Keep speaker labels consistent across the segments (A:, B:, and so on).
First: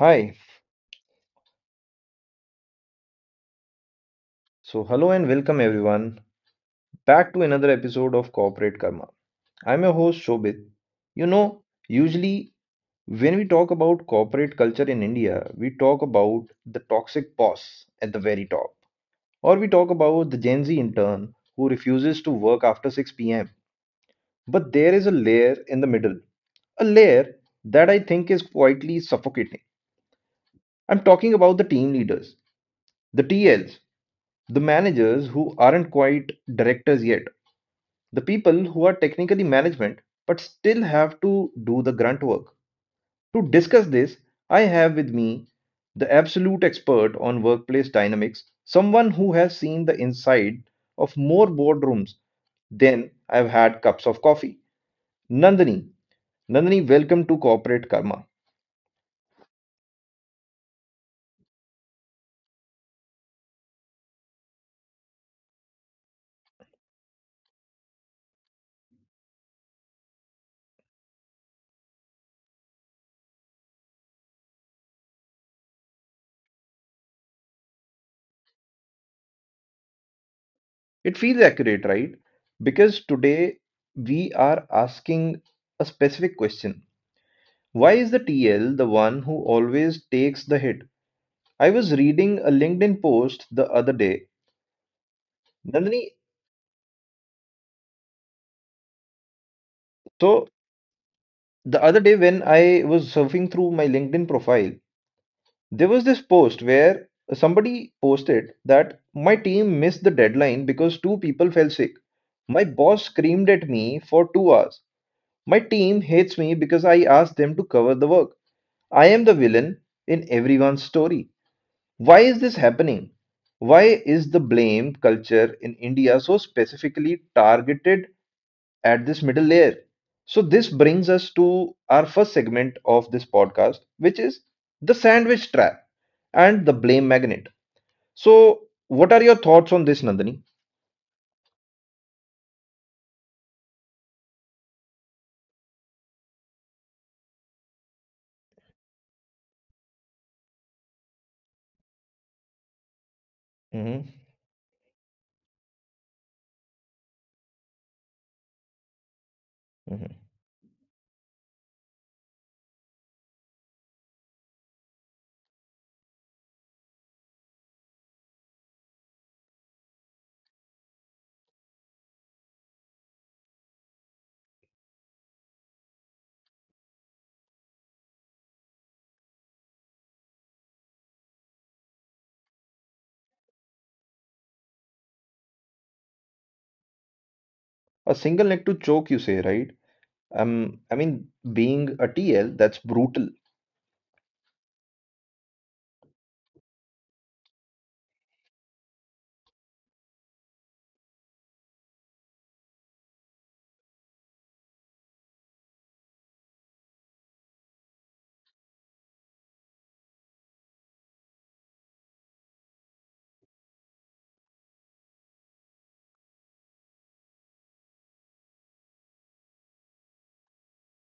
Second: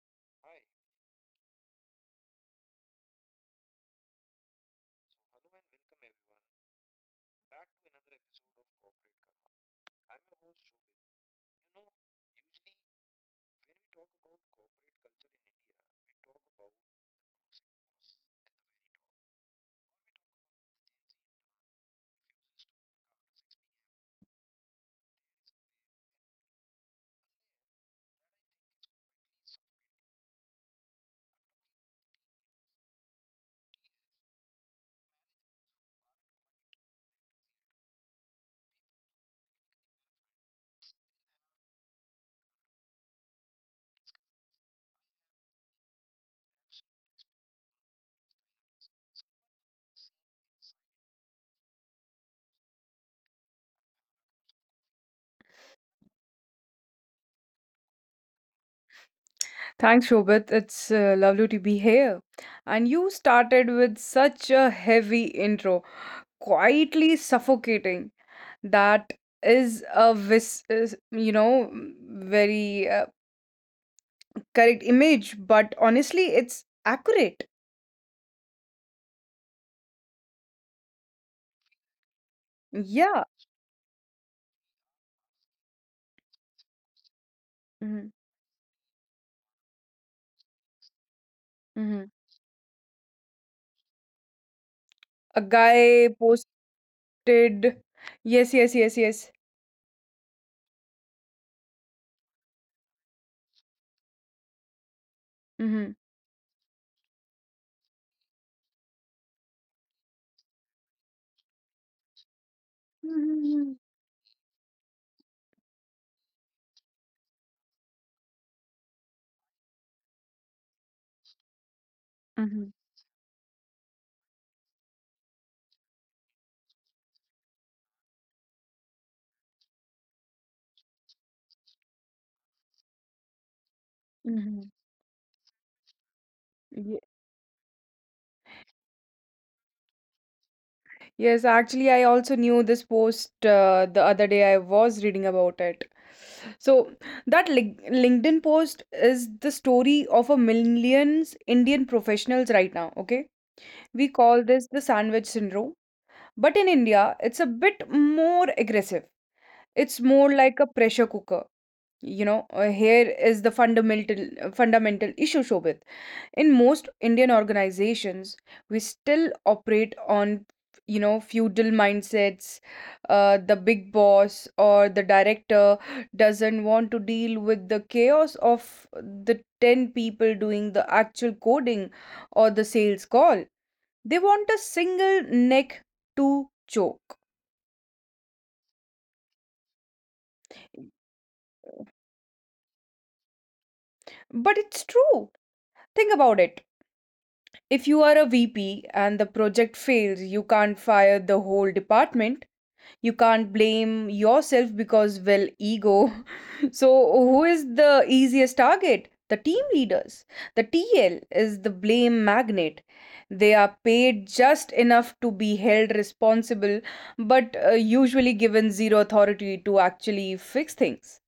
A: Hi, hello and welcome everyone back to another episode of Corporate Karma. I'm your host Shobit. You know, usually when we talk about corporate culture in India, we talk about the toxic boss at the very top, or we talk about the Gen Z intern who refuses to work after 6 p.m. But there is a layer in the middle, a layer that I think is quietly suffocating. I'm talking about the team leaders, the TLs, the managers who aren't quite directors yet, the people who are technically management but still have to do the grunt work. To discuss this, I have with me the absolute expert on workplace dynamics, someone who has seen the inside of more boardrooms than I've had cups of coffee. Nandini, Nandini, welcome to Corporate Karma.
B: Thanks, Shobit. It's lovely to be here. And you started with such a heavy intro, quietly suffocating. That is a vis, is, you know, very correct image, but honestly, it's accurate.
A: It feels accurate, right? Because
B: Yeah.
A: today we are asking a specific question. Why
B: Hmm.
A: is the TL the one who always takes the hit? I was
B: Hmm.
A: reading a LinkedIn post the other day.
B: A guy
A: Nandini,
B: posted. Yes, yes, yes, yes.
A: so the other day when I was surfing through my LinkedIn profile,
B: Mm-hmm.
A: there was this post where somebody posted that my team missed the deadline because two people fell sick. My boss screamed at me for two hours. My team hates me because I asked them to cover the work. I am the villain in everyone's story. Why is this
B: Mm-hmm.
A: happening? Why is the blame culture in India so specifically targeted at this middle layer? So, this brings us to our first segment of this podcast, which is
B: Mm-hmm.
A: the sandwich trap and the blame magnet. So, what are your thoughts on this, Nandini?
B: Yes, actually, I also knew this post the other day. I was reading about it. So, that LinkedIn post is the story of a millions Indian professionals right now, okay? We
A: Hmm
B: call this the sandwich syndrome. But in India, it's a bit more aggressive. It's more
A: hmm
B: like a pressure cooker. Here is the fundamental issue, Shobit. In most Indian organizations, we still operate on feudal mindsets. The big boss or the director doesn't want to deal with the chaos of the 10 people doing the actual coding or the sales call. They want a single neck to choke.
A: A single neck to choke, you say, right? I mean, being a TL, that's brutal.
B: But it's true, think about it. If you are a VP and the project fails, you can't fire the whole department. You can't blame yourself because, well, ego. So, who is the easiest target? The team leaders. The TL is the blame magnet. They are paid just enough to be held responsible, but usually given zero authority to actually fix things.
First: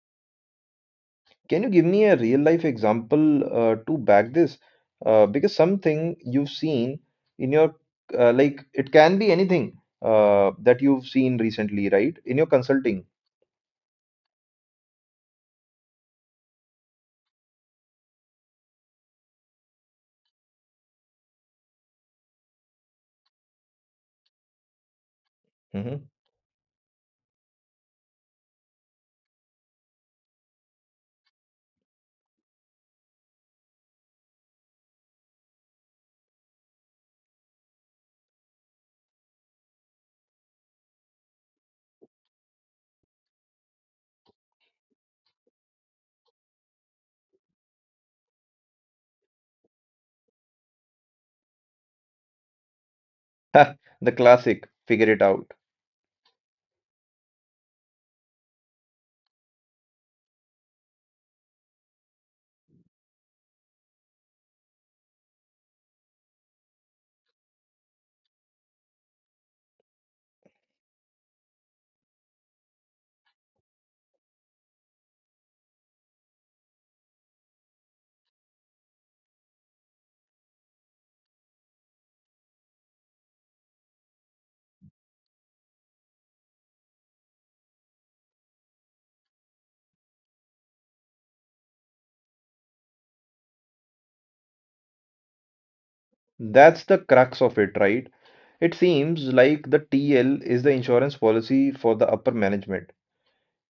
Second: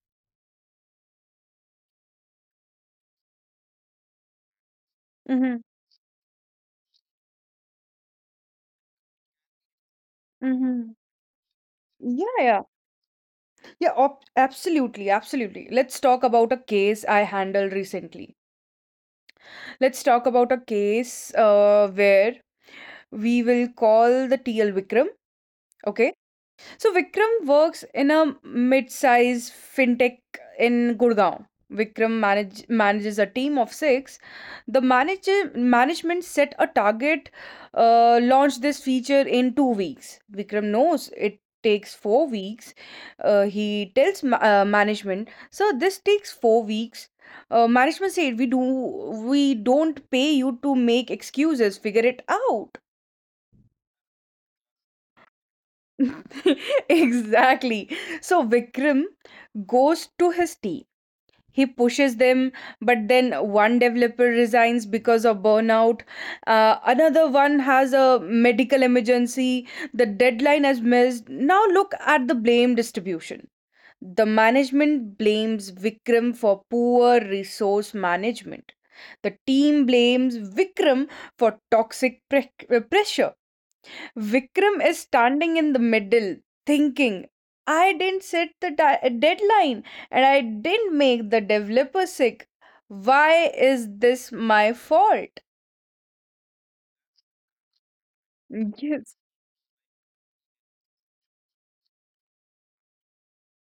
A: Can you give me a real life example to back this? Because
B: Mm-hmm.
A: something you've seen in your like it can be anything that
B: Mm-hmm.
A: you've seen recently, right?
B: Yeah,
A: In your
B: yeah.
A: consulting.
B: Yeah, op absolutely, absolutely. Let's talk about a case I handled recently. Let's talk about a case where we will call the TL Vikram,
A: Mm-hmm.
B: okay? So Vikram works in a mid-size fintech in Gurgaon. Vikram manages a team of six. The manager management set a target, launch this feature in 2 weeks. Vikram knows it takes 4 weeks. He tells management, "Sir, this takes 4 weeks." Management said, We don't pay you to make excuses. Figure it out."
A: The classic, figure it out.
B: Exactly. So Vikram goes to his team. He pushes them, but then one developer resigns because of burnout. Another one has a medical emergency. The deadline is missed. Now look at the blame distribution. The management blames Vikram for poor resource management. The team blames Vikram for toxic pressure. Vikram is standing in the middle thinking, I didn't set the deadline and I didn't make the developer sick. Why is this my fault?
A: That's the crux of it, right? It
B: Yes.
A: seems like the TL is the insurance policy for the upper management.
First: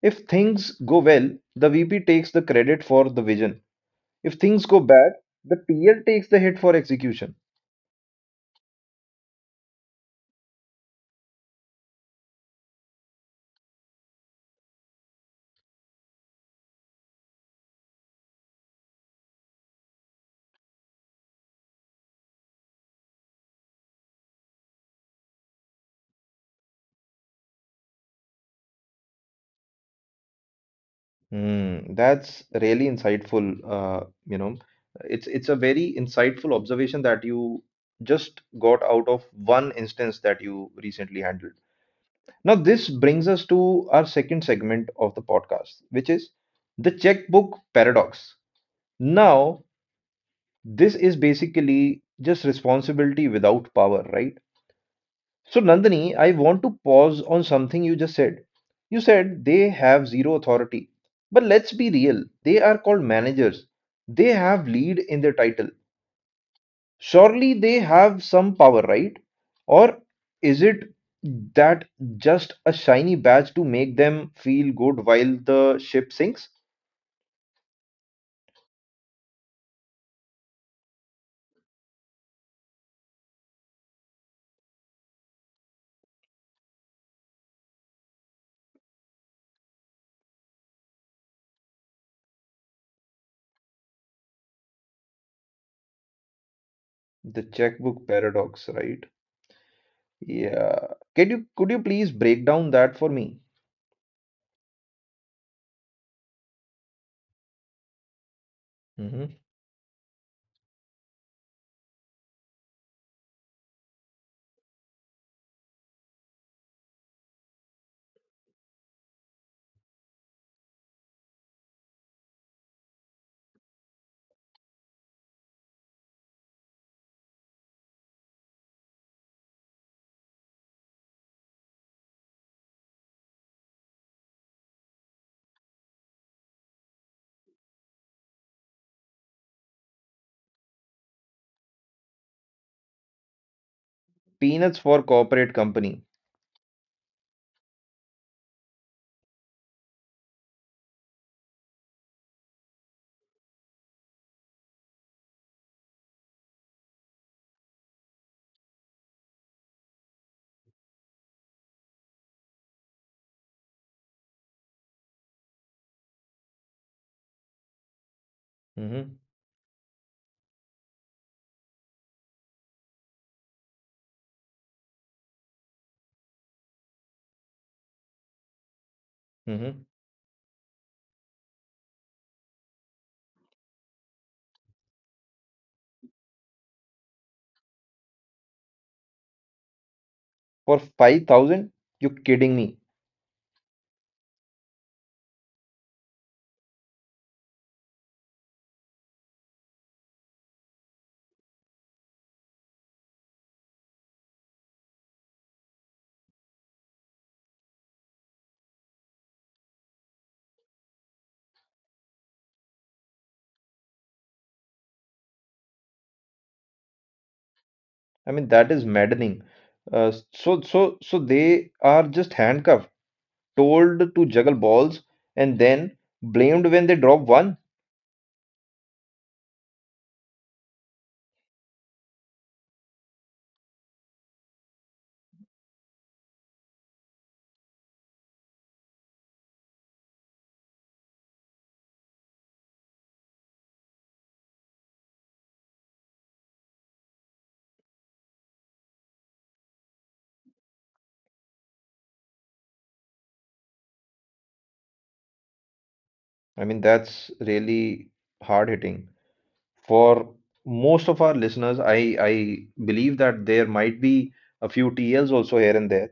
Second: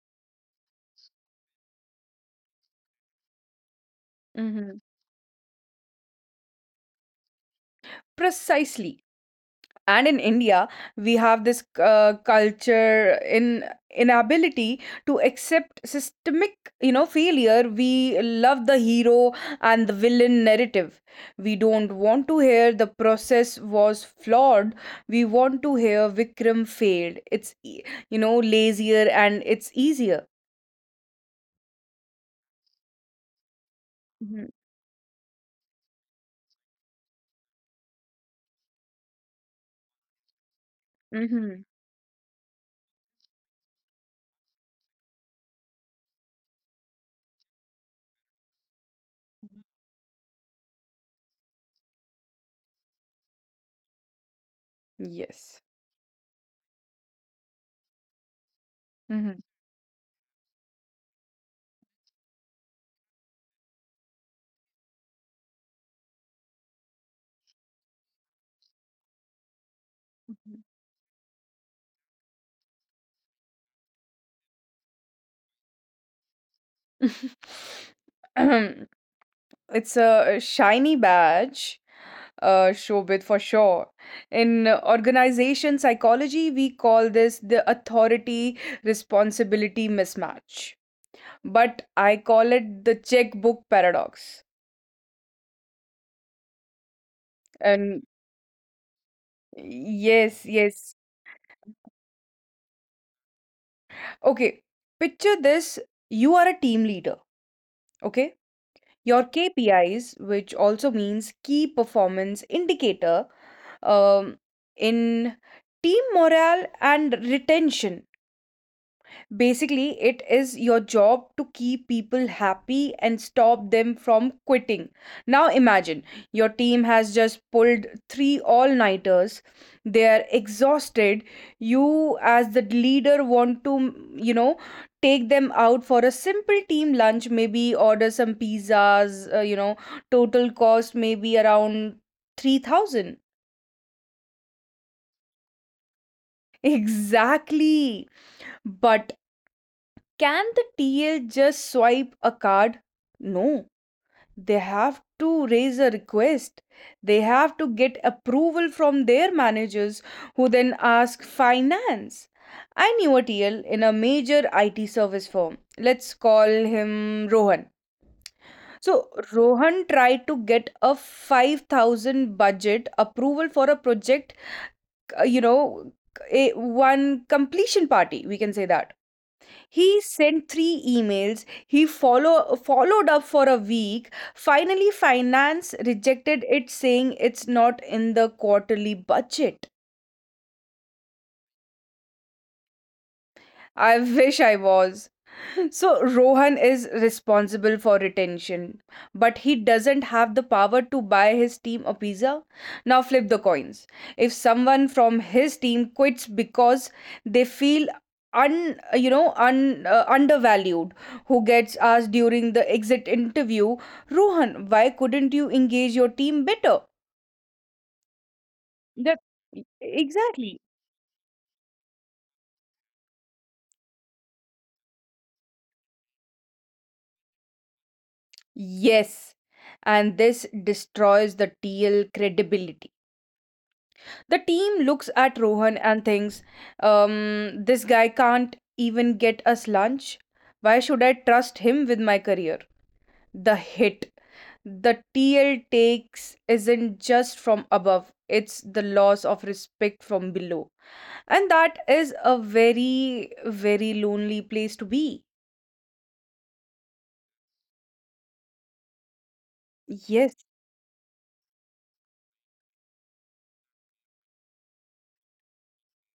A: If things go well, the VP takes the credit for the vision. If things
B: Hmm.
A: go bad, the TL takes the hit for execution.
B: Precisely. And in India, we have this culture in inability to accept systemic failure. We love the hero and the villain narrative. We don't want to hear the process was flawed. We want to hear Vikram failed. It's, lazier and it's easier.
A: Hmm, that's really insightful.
B: Mm-hmm.
A: It's a very insightful observation that you just got out of one instance that you recently handled.
B: Mm.
A: Now, this brings us to our second segment of the podcast, which is the checkbook paradox. Now, this is basically just responsibility without power, right?
B: Yes.
A: So, Nandini, I want to pause on something you just said. You said they have zero authority. But let's be real, they are called managers. They have lead in their title. Surely they have some power, right? Or
B: Hmm.
A: is it that just a shiny badge to make them feel good while the ship sinks?
B: It's a shiny badge, Shobit, for sure. In organization psychology, we call this the authority responsibility mismatch. But I call it the checkbook paradox.
A: The
B: And
A: checkbook paradox, right?
B: yes,
A: Yeah.
B: yes.
A: Can you could you please break down that for me?
B: Okay, picture this. You are a team leader, okay? Your
A: Hmm
B: KPIs, which also means key performance indicator, um, in team morale and retention. Basically, it is your job to keep people happy and stop them from quitting. Now, imagine your team has just pulled three all nighters, they are exhausted. You, as the leader, want to take them out for a simple team lunch, maybe order some pizzas, total cost maybe around 3,000.
A: Peanuts for corporate company.
B: Exactly. But can the TL just swipe a card? No, they have to raise a request. They have to get approval from their managers, who then ask finance. I knew a TL in a major IT service firm. Let's call him Rohan. So,
A: Hmm
B: Rohan tried to get a 5,000 budget approval for a project, uh, you know, a one completion party, we can say that.
A: hmm
B: He sent three emails. He followed up for a week. Finally, finance rejected it, saying it's not in the quarterly budget.
A: For 5,000? You kidding me?
B: I wish I was. So Rohan is responsible for retention, but he doesn't have the power to buy his team a pizza. Now flip the coins. If someone from his team quits because they feel un you know un undervalued, who gets asked during the exit interview? Rohan, why couldn't you engage your team better?
A: I mean, that is
B: That
A: maddening. Uh,
B: exactly.
A: so, so, so they are just handcuffed, told to juggle balls, and then blamed when they drop one.
B: Yes, and this destroys the TL credibility. The team looks at Rohan and thinks, this guy can't even get us lunch. Why should I trust him with my career? The hit the TL takes isn't just from above, it's the loss of respect from below. And that is a very, very lonely place to be.
A: I mean, that's really hard hitting. For
B: Yes.
A: most of our listeners, I believe that there might be a few TLs also here and there.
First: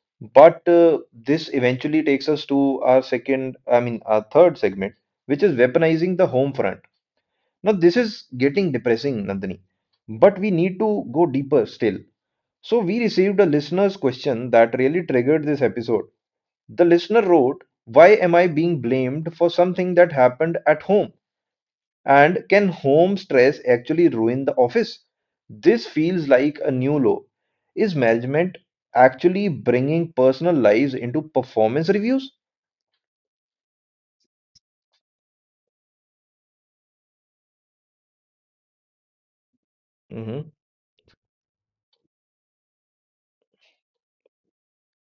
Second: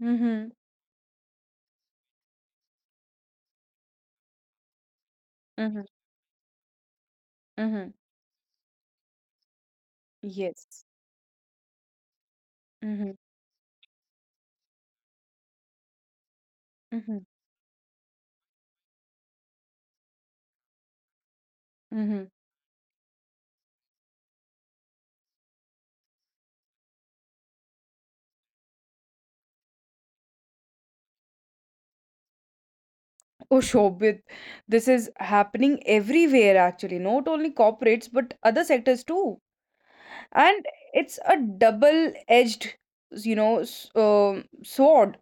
B: Mm-hmm.
A: But this eventually takes us to our our third segment, which is
B: Mm-hmm.
A: weaponizing the home front. Now,
B: Mm-hmm.
A: this is getting depressing, Nandini, but we need
B: Yes.
A: to go deeper still. So, we
B: Mm-hmm.
A: received a listener's question that really triggered this episode. The
B: Mm-hmm.
A: listener wrote, why am I being blamed for something that happened at home?
B: Mm-hmm.
A: And can home stress actually ruin the office? This feels like a new low. Is management actually bringing personal lives into performance reviews?
B: Oh, Shobit, this is happening everywhere actually, not only corporates but other sectors too.
A: Hmm
B: And it's a double-edged sword.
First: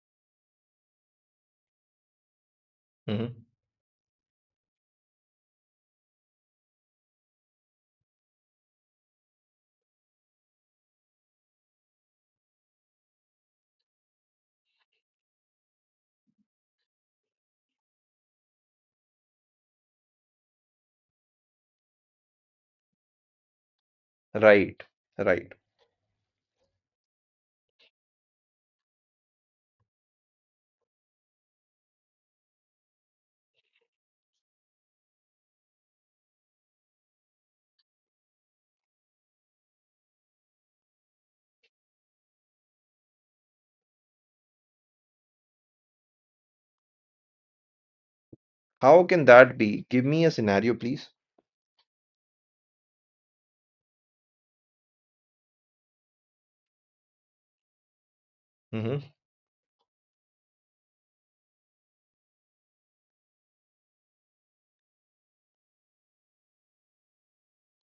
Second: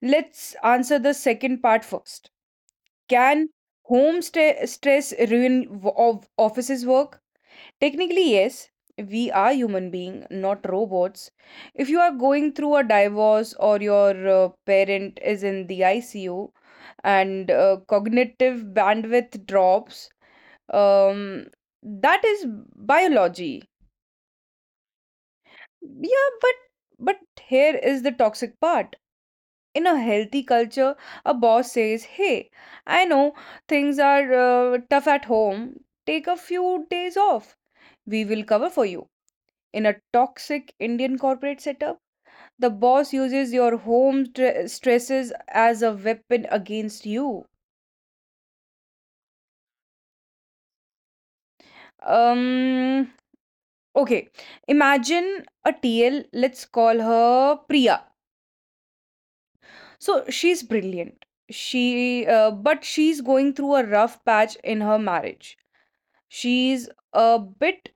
B: Let's answer the second part first.
A: hmm
B: Can home sta stress ruin of offices work? Technically, yes, we are human beings, not robots. If you are going through a divorce or your parent is in the ICU and cognitive bandwidth drops, um, that is biology.
A: Right, right.
B: Yeah, but but here is the toxic part. In a healthy culture, a boss says, "Hey, I know things are tough at home. Take a few days off. We will cover for you." In a toxic Indian corporate setup, the boss uses your home stresses as a weapon against you.
A: How can that be? Give me a scenario, please.
B: Um, okay, imagine a TL, let's call her Priya.
A: Mm-hmm.
B: So she's brilliant. But she's going through a rough patch in her marriage. She's a bit,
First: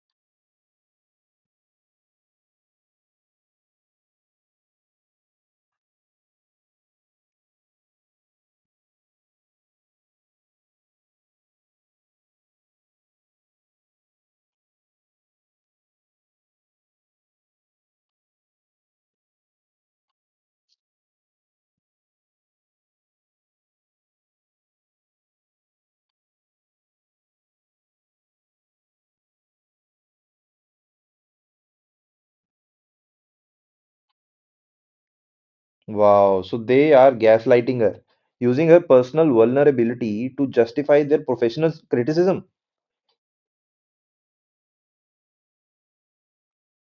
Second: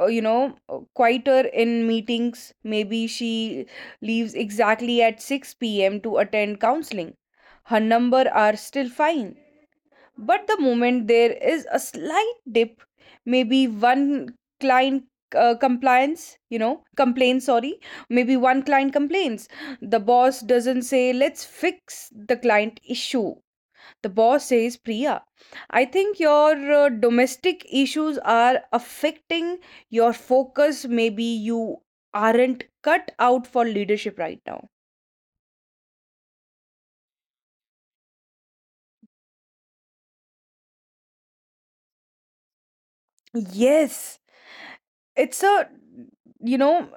B: uh, you know, uh, quieter in meetings. Maybe she leaves exactly at 6 p.m. to attend counseling. Her number are still fine, but the moment there is a slight dip, maybe one client compliance, complain, sorry, maybe one client complains. The boss doesn't say, let's fix the client issue. The boss says, Priya, I think your domestic issues are affecting your focus. Maybe you aren't cut out for leadership right now.
A: Wow, so they are gaslighting her, using her personal vulnerability to justify their professional criticism.
B: Yes, it's a, you know,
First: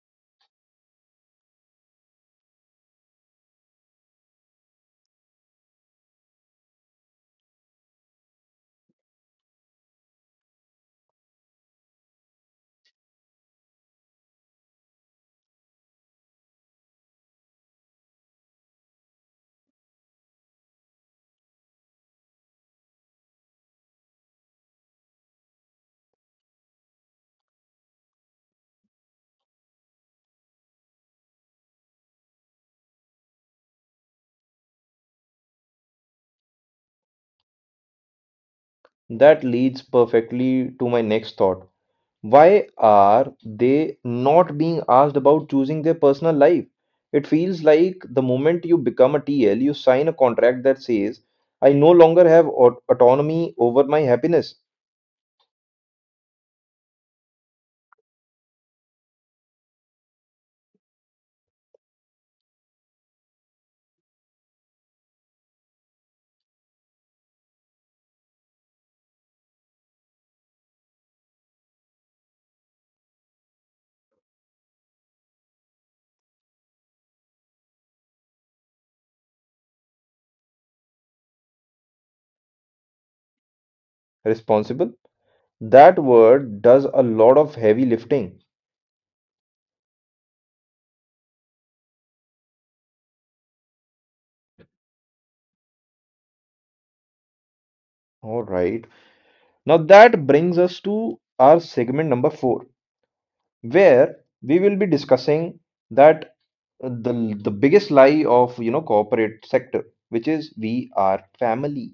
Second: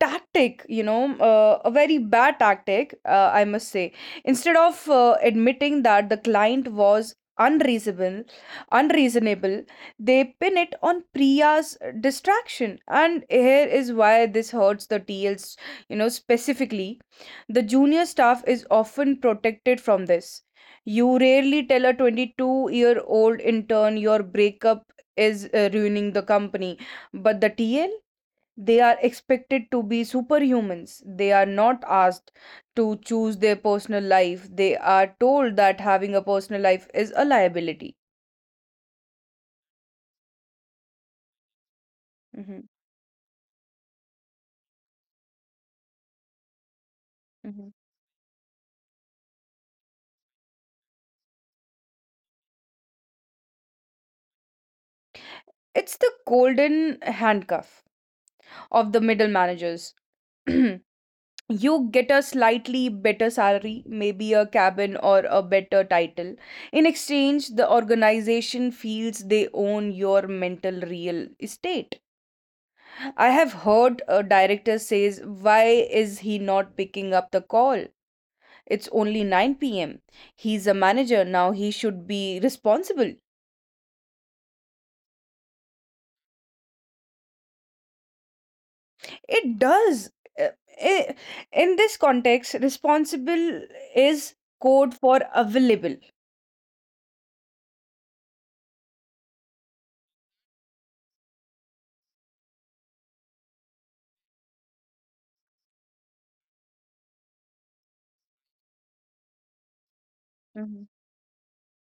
B: tactic, a very bad tactic, I must say. Instead of admitting that the client was unreasonable, they pin it on Priya's distraction. And here is why this hurts the TLs, specifically. The junior staff is often protected from this. You rarely tell a 22-year-old intern your breakup is ruining the company, but the TL, they are expected to be superhumans. They are not asked to choose their personal life. They are told that having a personal life is a liability.
A: That leads perfectly to my next thought.
B: Hmm.
A: Why are they not being asked about choosing their personal life? It feels
B: Hmm.
A: like the moment you become a TL, you sign a contract that says, I no longer have autonomy over my happiness.
B: It's the golden handcuff of the middle managers. You get a slightly better salary, maybe a cabin or a better title. In exchange, the organization feels they own your mental real estate. I have heard a director says, Why is he not picking up the call? It's only 9 pm. He's a manager now, he should be responsible.
A: Responsible? That word does a lot of heavy lifting.
B: It does. uh, i- In this context, responsible is code for available.
A: All right. Now that brings us to our segment number four, where we will be discussing that the biggest lie of, you know, corporate sector, which is
B: Mhm.
A: we are family.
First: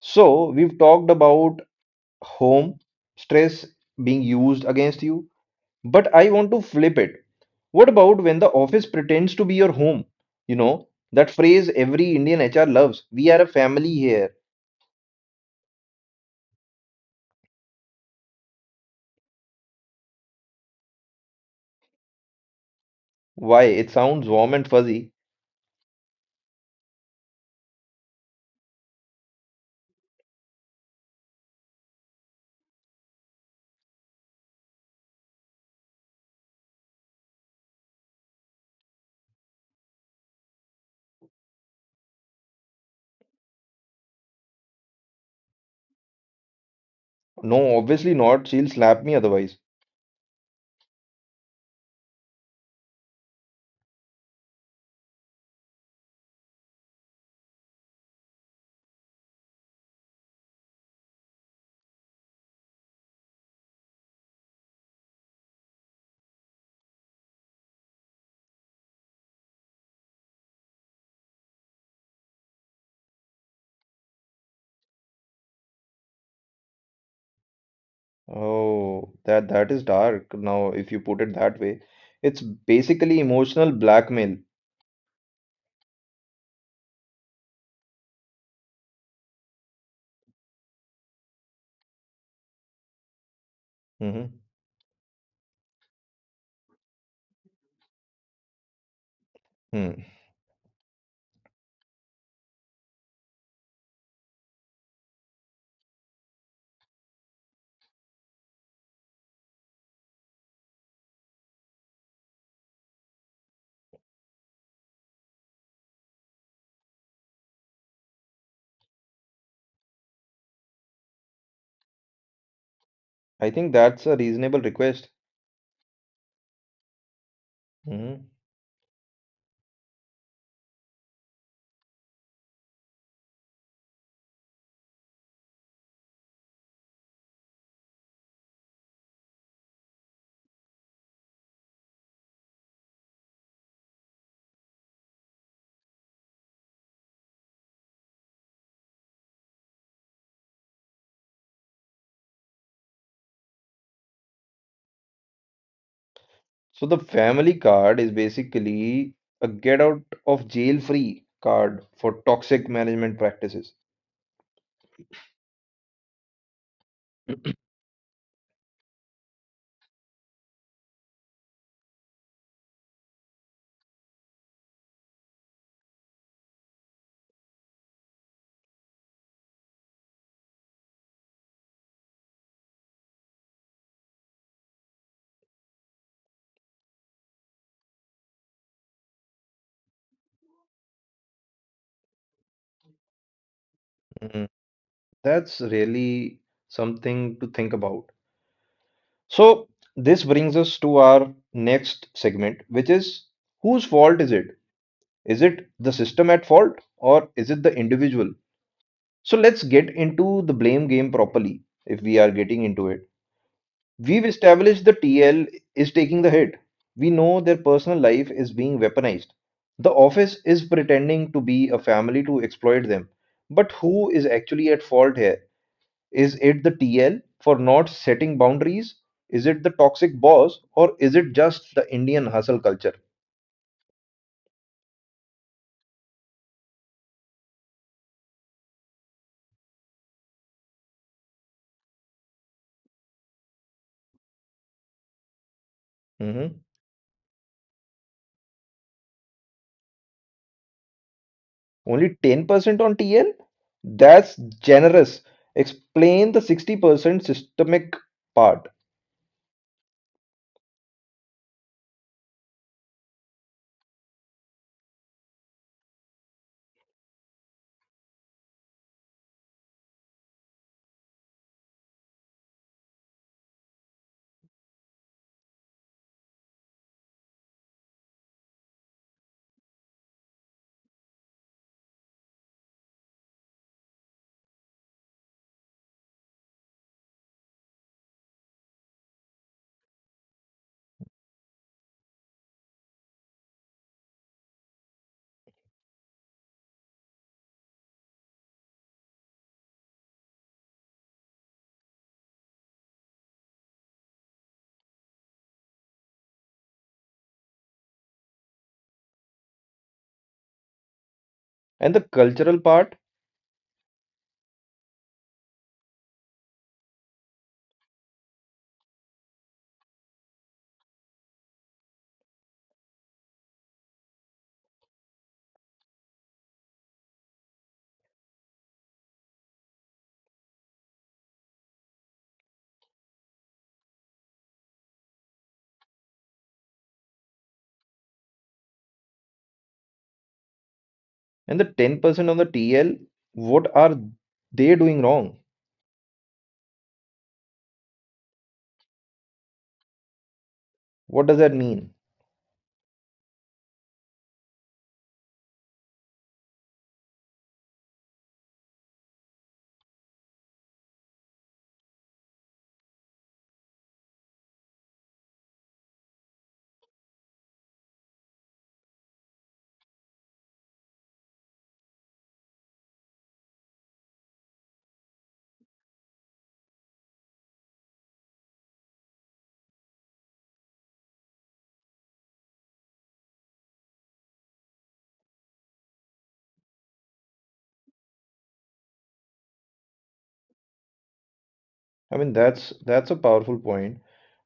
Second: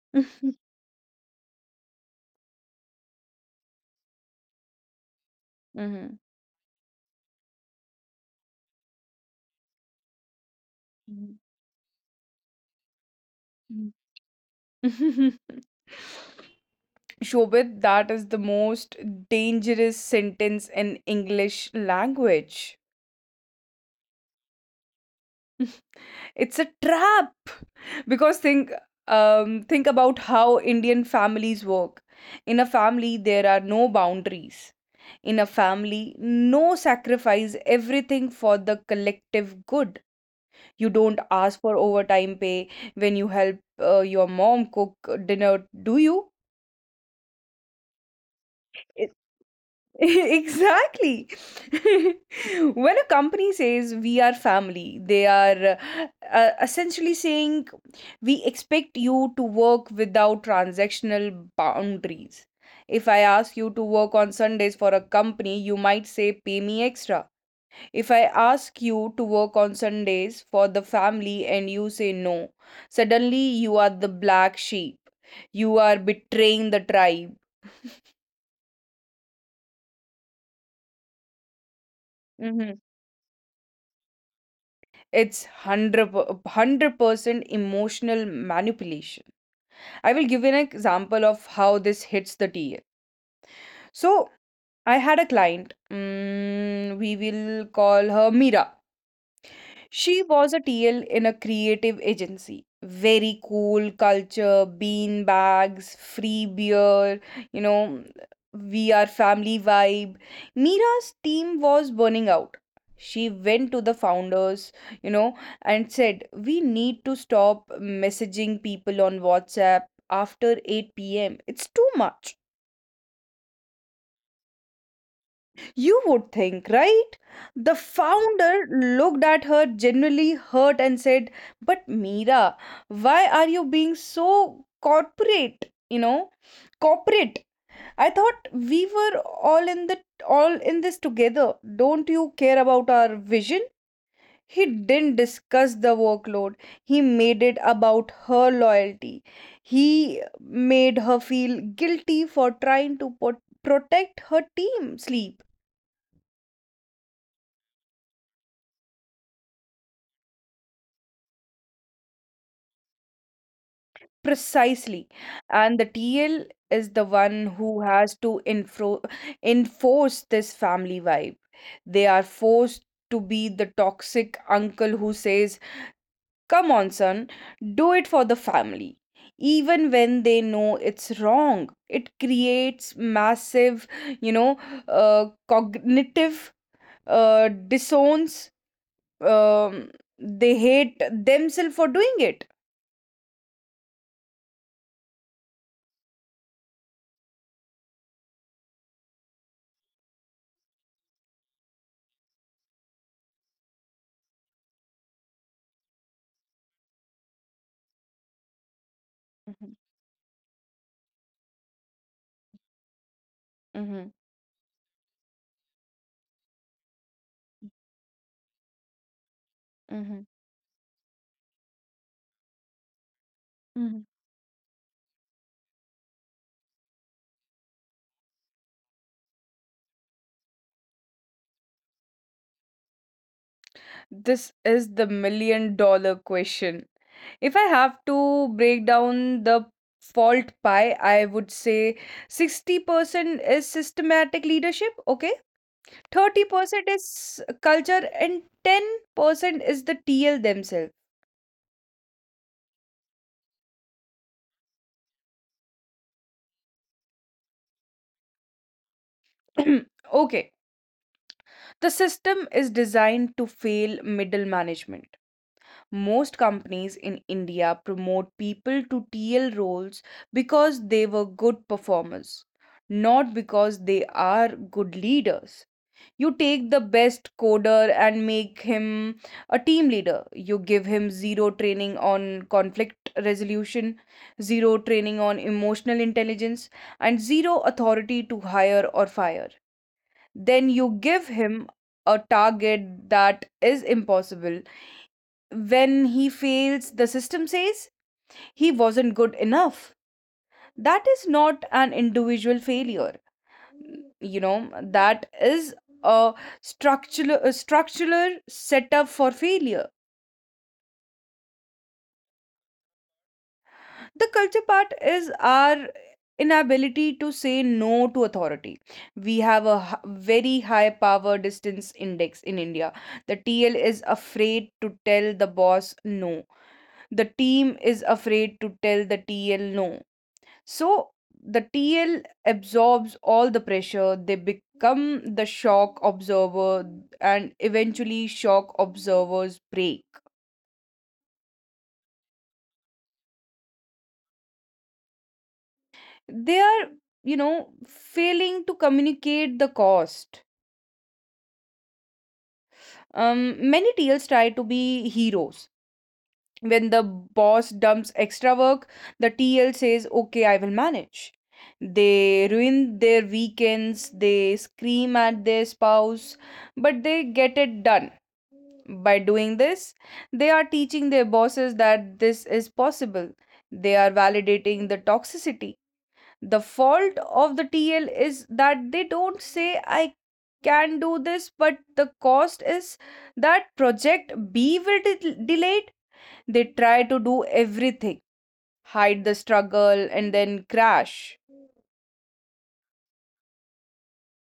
A: So
B: Mhm.
A: we've talked about home stress being used against you, but
B: Mhm.
A: I want to flip it. What about when the office pretends to be your home? You know, that
B: Mhm.
A: phrase every Indian HR loves. We are a family here.
B: Shobit, that is the most dangerous sentence in English language.
A: Why? It sounds warm and fuzzy.
B: It's a trap. Because think about how Indian families work. In a family, there are no boundaries. In a family, no sacrifice everything for the collective good. You don't ask for overtime pay when you help your mom cook dinner, do you?
A: No, obviously not. She'll slap me otherwise.
B: Exactly. When a company says we are family, they are essentially saying we expect you to work without transactional boundaries. If I ask you to work on Sundays for a company, you might say pay me extra. If I ask you to work on Sundays for the family and you say no, suddenly you are the black sheep. You are betraying the tribe.
A: Oh, that is dark. Now, if you put it that way, it's
B: Mm-hmm.
A: basically emotional blackmail.
B: It's 100% emotional manipulation. I will give you an example of how this hits the TL. So,
A: Hmm
B: I had a client. We will call her Mira.
A: Hmm.
B: She was a TL in a creative agency. Very cool culture, bean bags, free beer, you know, we are family vibe. Mira's team was burning out. She went to the founders, you know, and said, We need to stop messaging people on WhatsApp after 8 pm. It's too much.
A: I think that's a reasonable request.
B: You would think, right? The
A: Hmm
B: founder looked at her genuinely hurt and said, But Mira, why are you being so corporate? You know, corporate. I thought we were all in the all in this together. Don't you care about our vision? He didn't discuss the workload. He made it about her loyalty. He made her feel guilty for trying to protect her team sleep.
A: So the family card is basically a get out of jail free card for toxic management practices.
B: Precisely. And the TL is the one who has to enforce this family vibe. They are forced to be the toxic uncle who says, Come on, son, do it for the family. Even when they know it's wrong, it creates massive, you know, cognitive dissonance. Um, they hate themselves for doing it.
A: Hmm. That's really something to think about. So, this brings us to our next segment, which is whose fault is it? Is it the system at fault or is it the individual? So let's get into the blame game properly if we are getting into it.
B: Mm-hmm.
A: We've established the TL is taking the hit. We know their personal life is being weaponized. The
B: Hmm.
A: office is pretending to be a family to exploit them. But
B: Hmm.
A: who is actually at fault here? Is it the TL for not setting boundaries? Is it the toxic boss or is it just the Indian hustle culture?
B: This is the million dollar question. If I have to break down the fault pie, I would say 60% is systematic leadership, okay?
A: Mhm.
B: 30% is culture, and 10% is the TL themselves.
A: Only 10% on TL? That's generous. Explain the 60% systemic part.
B: Okay. The system is designed to fail middle management. Most companies in India promote people to TL roles because they were good performers, not because they are good leaders. You take the best coder and make him a team leader. You give him zero training on conflict resolution, zero training on emotional intelligence, and zero authority to hire or fire. Then you give him a target that is impossible. When he fails, the system says he wasn't good enough. That is not an individual failure. That is a a structural setup for failure.
A: And the cultural part,
B: The culture part is our inability to say no to authority. We have a very high power distance index in India. The TL is afraid to tell the boss no. The team is afraid to tell the TL no. So the TL absorbs all the pressure, they become the shock observer, and eventually, shock observers break.
A: and the 10% on the TL, what are they doing wrong?
B: They are, failing to communicate the cost.
A: What does that mean?
B: Many TLs try to be heroes. When the boss dumps extra work, the TL says, "Okay, I will manage." They ruin their weekends, they scream at their spouse, but they get it done. By doing this, they are teaching their bosses that this is possible. They are validating the toxicity. The fault of the TL is that they don't say, "I can do this, but the cost is that project B will delayed." They try to do everything, hide the struggle, and then crash.
A: I mean, that's a powerful point.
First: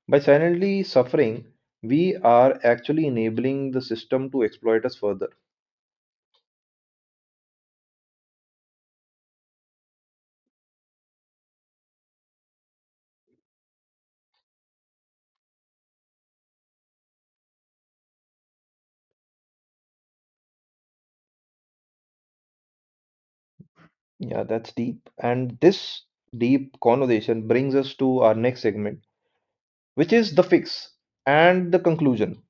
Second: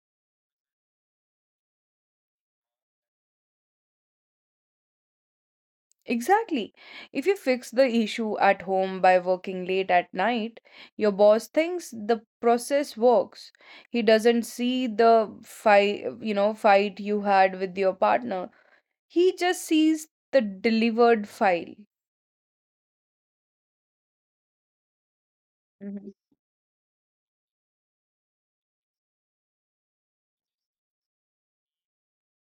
A: By silently suffering, we are actually enabling the system to exploit us further.
B: Exactly. If you fix the issue at home by working late at night, your boss thinks the process works. He doesn't see the fight you had with your partner. He just sees the delivered file.
A: Yeah, that's deep. And this
B: Mhm,
A: deep conversation brings us to our next segment, which is the fix and the conclusion.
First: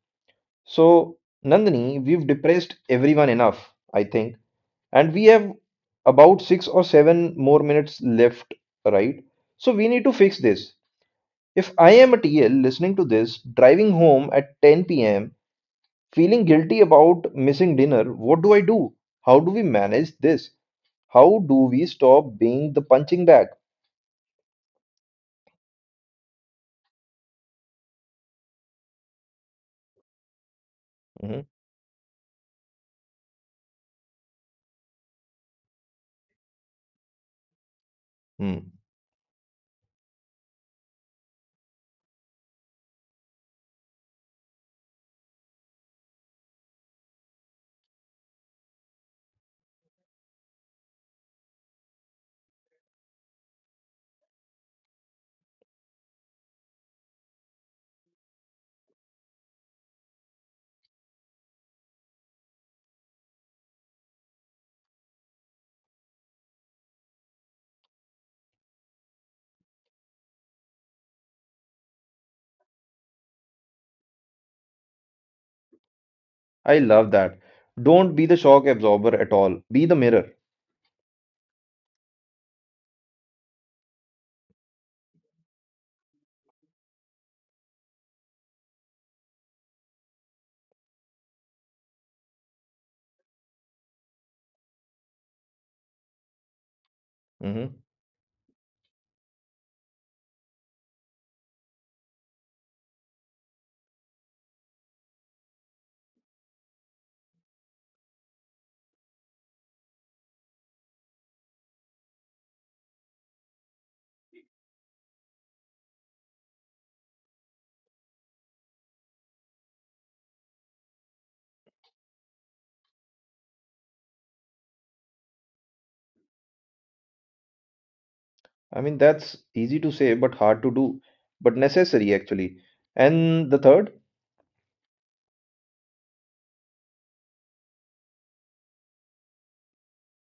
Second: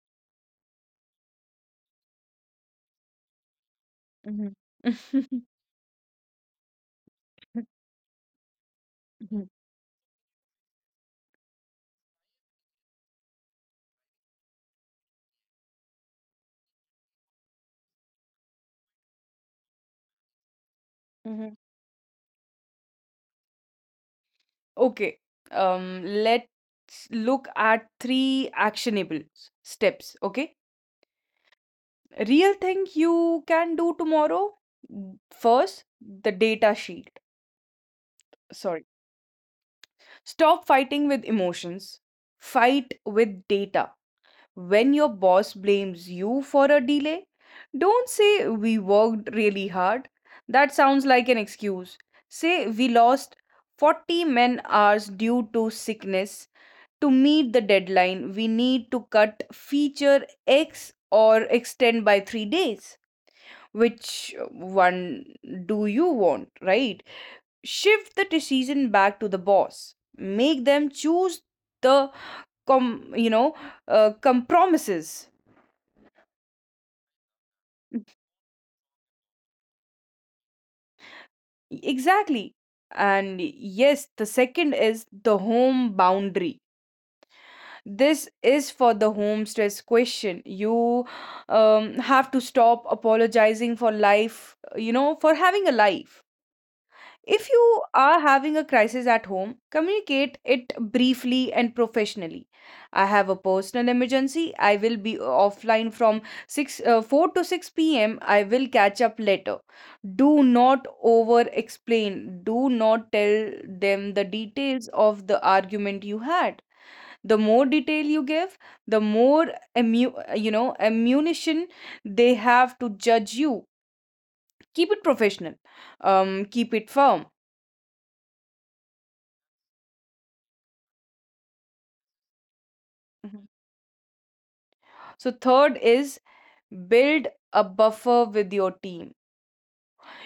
A: So, Nandini, we've depressed everyone enough, I think,
B: mhm,
A: and we have about six or seven more minutes left, right?
B: mhm,
A: So, we need to fix this. If I am a TL listening to this, driving home at 10 p.m., feeling guilty about missing dinner. What do I do? How do we manage this? How
B: mhm.
A: do we stop being the punching bag?
B: Okay. Let's look at three actionable steps. Okay.
A: Mhm.
B: Real thing you can do tomorrow. n- First, the data sheet,
A: Hmm.
B: sorry. Stop fighting with emotions, fight with data. When your boss blames you for a delay, don't say, "We worked really hard." That sounds like an excuse. Say, "We lost 40 men hours due to sickness. To meet the deadline we need to cut feature x or extend by 3 days. Which one do you want, right?" Shift the decision back to the boss. Make them choose the com, you know, compromises.
A: I love that. Don't be the shock absorber at all. Be the mirror.
B: Exactly. And yes, the second is the home boundary. This is for the home stress question. You have to stop apologizing for for having a life. If
A: Hmm
B: you are having a crisis at home, communicate it briefly and professionally. "I have a personal emergency. I will be offline from 6 uh, 4 to 6 p.m. I will catch up later." Do not over explain. Do not tell them the details of the argument you had. The more detail you give, the more ammu- ammunition they have to judge you. Keep it professional. Keep it firm.
A: I mean, that's easy to say, but hard to do, but necessary actually. And the third,
B: So, third is build a buffer with your team.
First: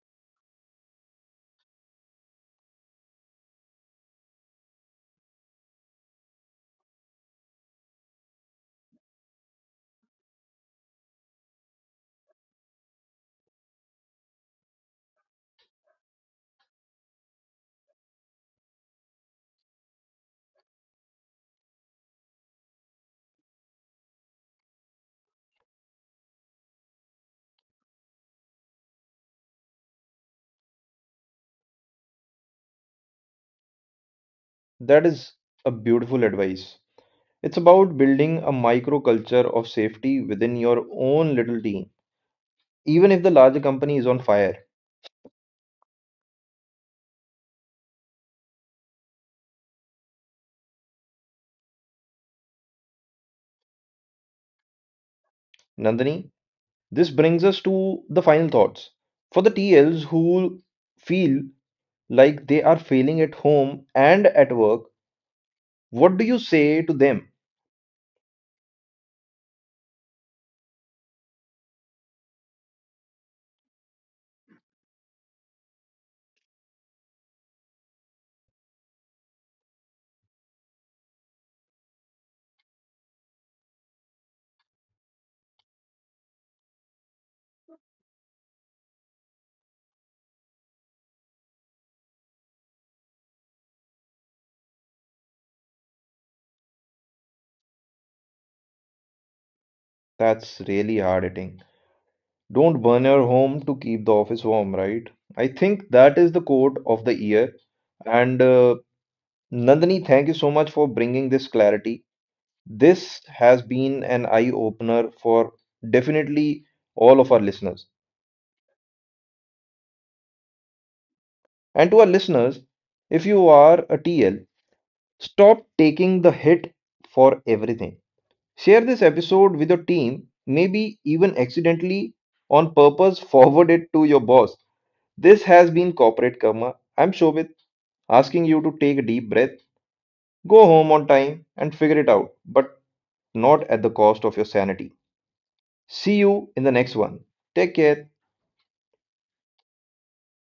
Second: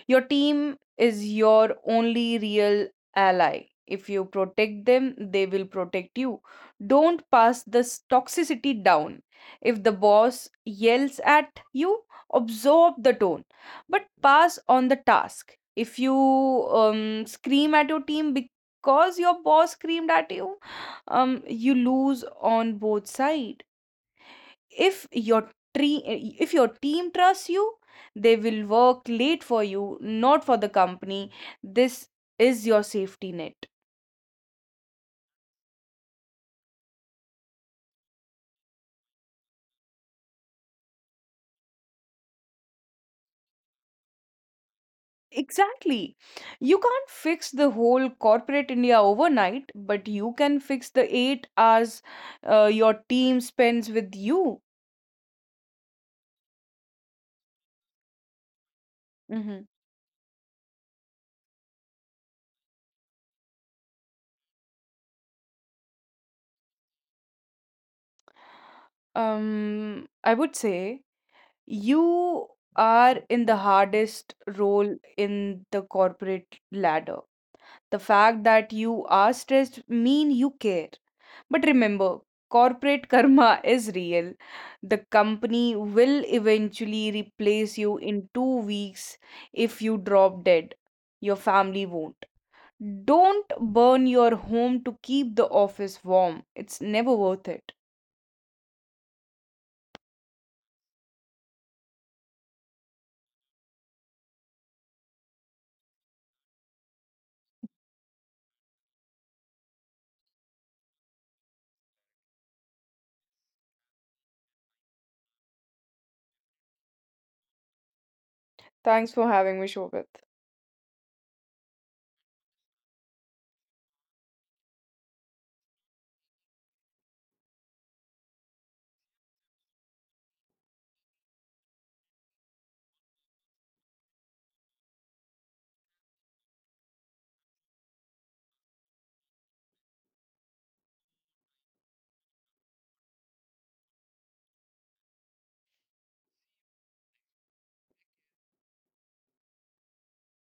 B: Your team is your only real ally. If you protect them, they will protect you. Don't pass this toxicity down. If the boss yells at you, absorb the tone, but pass on the task. If you scream at your team because your boss screamed at you, you lose on both sides. if your tree if your team trusts you, they will work late for you, not for the company. This is your safety net.
A: that is a beautiful advice. It's about building a microculture of safety within your own little team, even if the larger company is on fire.
B: Exactly. You can't fix the whole corporate india overnight, but you can fix the 8 hours your team spends with you.
A: Nandini, this brings us to the final thoughts. For the
B: Mhm.
A: TLs who feel like they are failing at home and at work, what do you say to them?
B: I would say you are in the hardest role in the corporate ladder. The fact that you are stressed mean you care. But remember, corporate karma is real. The company will eventually replace you in 2 weeks if you drop dead. Your family won't. Don't burn your home to keep the office warm. It's never worth it.
A: That's really hard hitting. Don't burn your home to keep the office warm, right? I think that is the quote of the year. And Nandini, thank you so much for bringing this clarity. This has been an eye opener for definitely all of our listeners.
B: Thanks for having me, Shobit.
A: And to our listeners, if you are a TL, stop taking the hit for everything. Share this episode with your team, maybe even accidentally on purpose, forward it to your boss. This has been Corporate Karma. I'm Shobit, asking you to take a deep breath, go home on time, and figure it out, but not at the cost of your sanity. See you in the next one. Take care.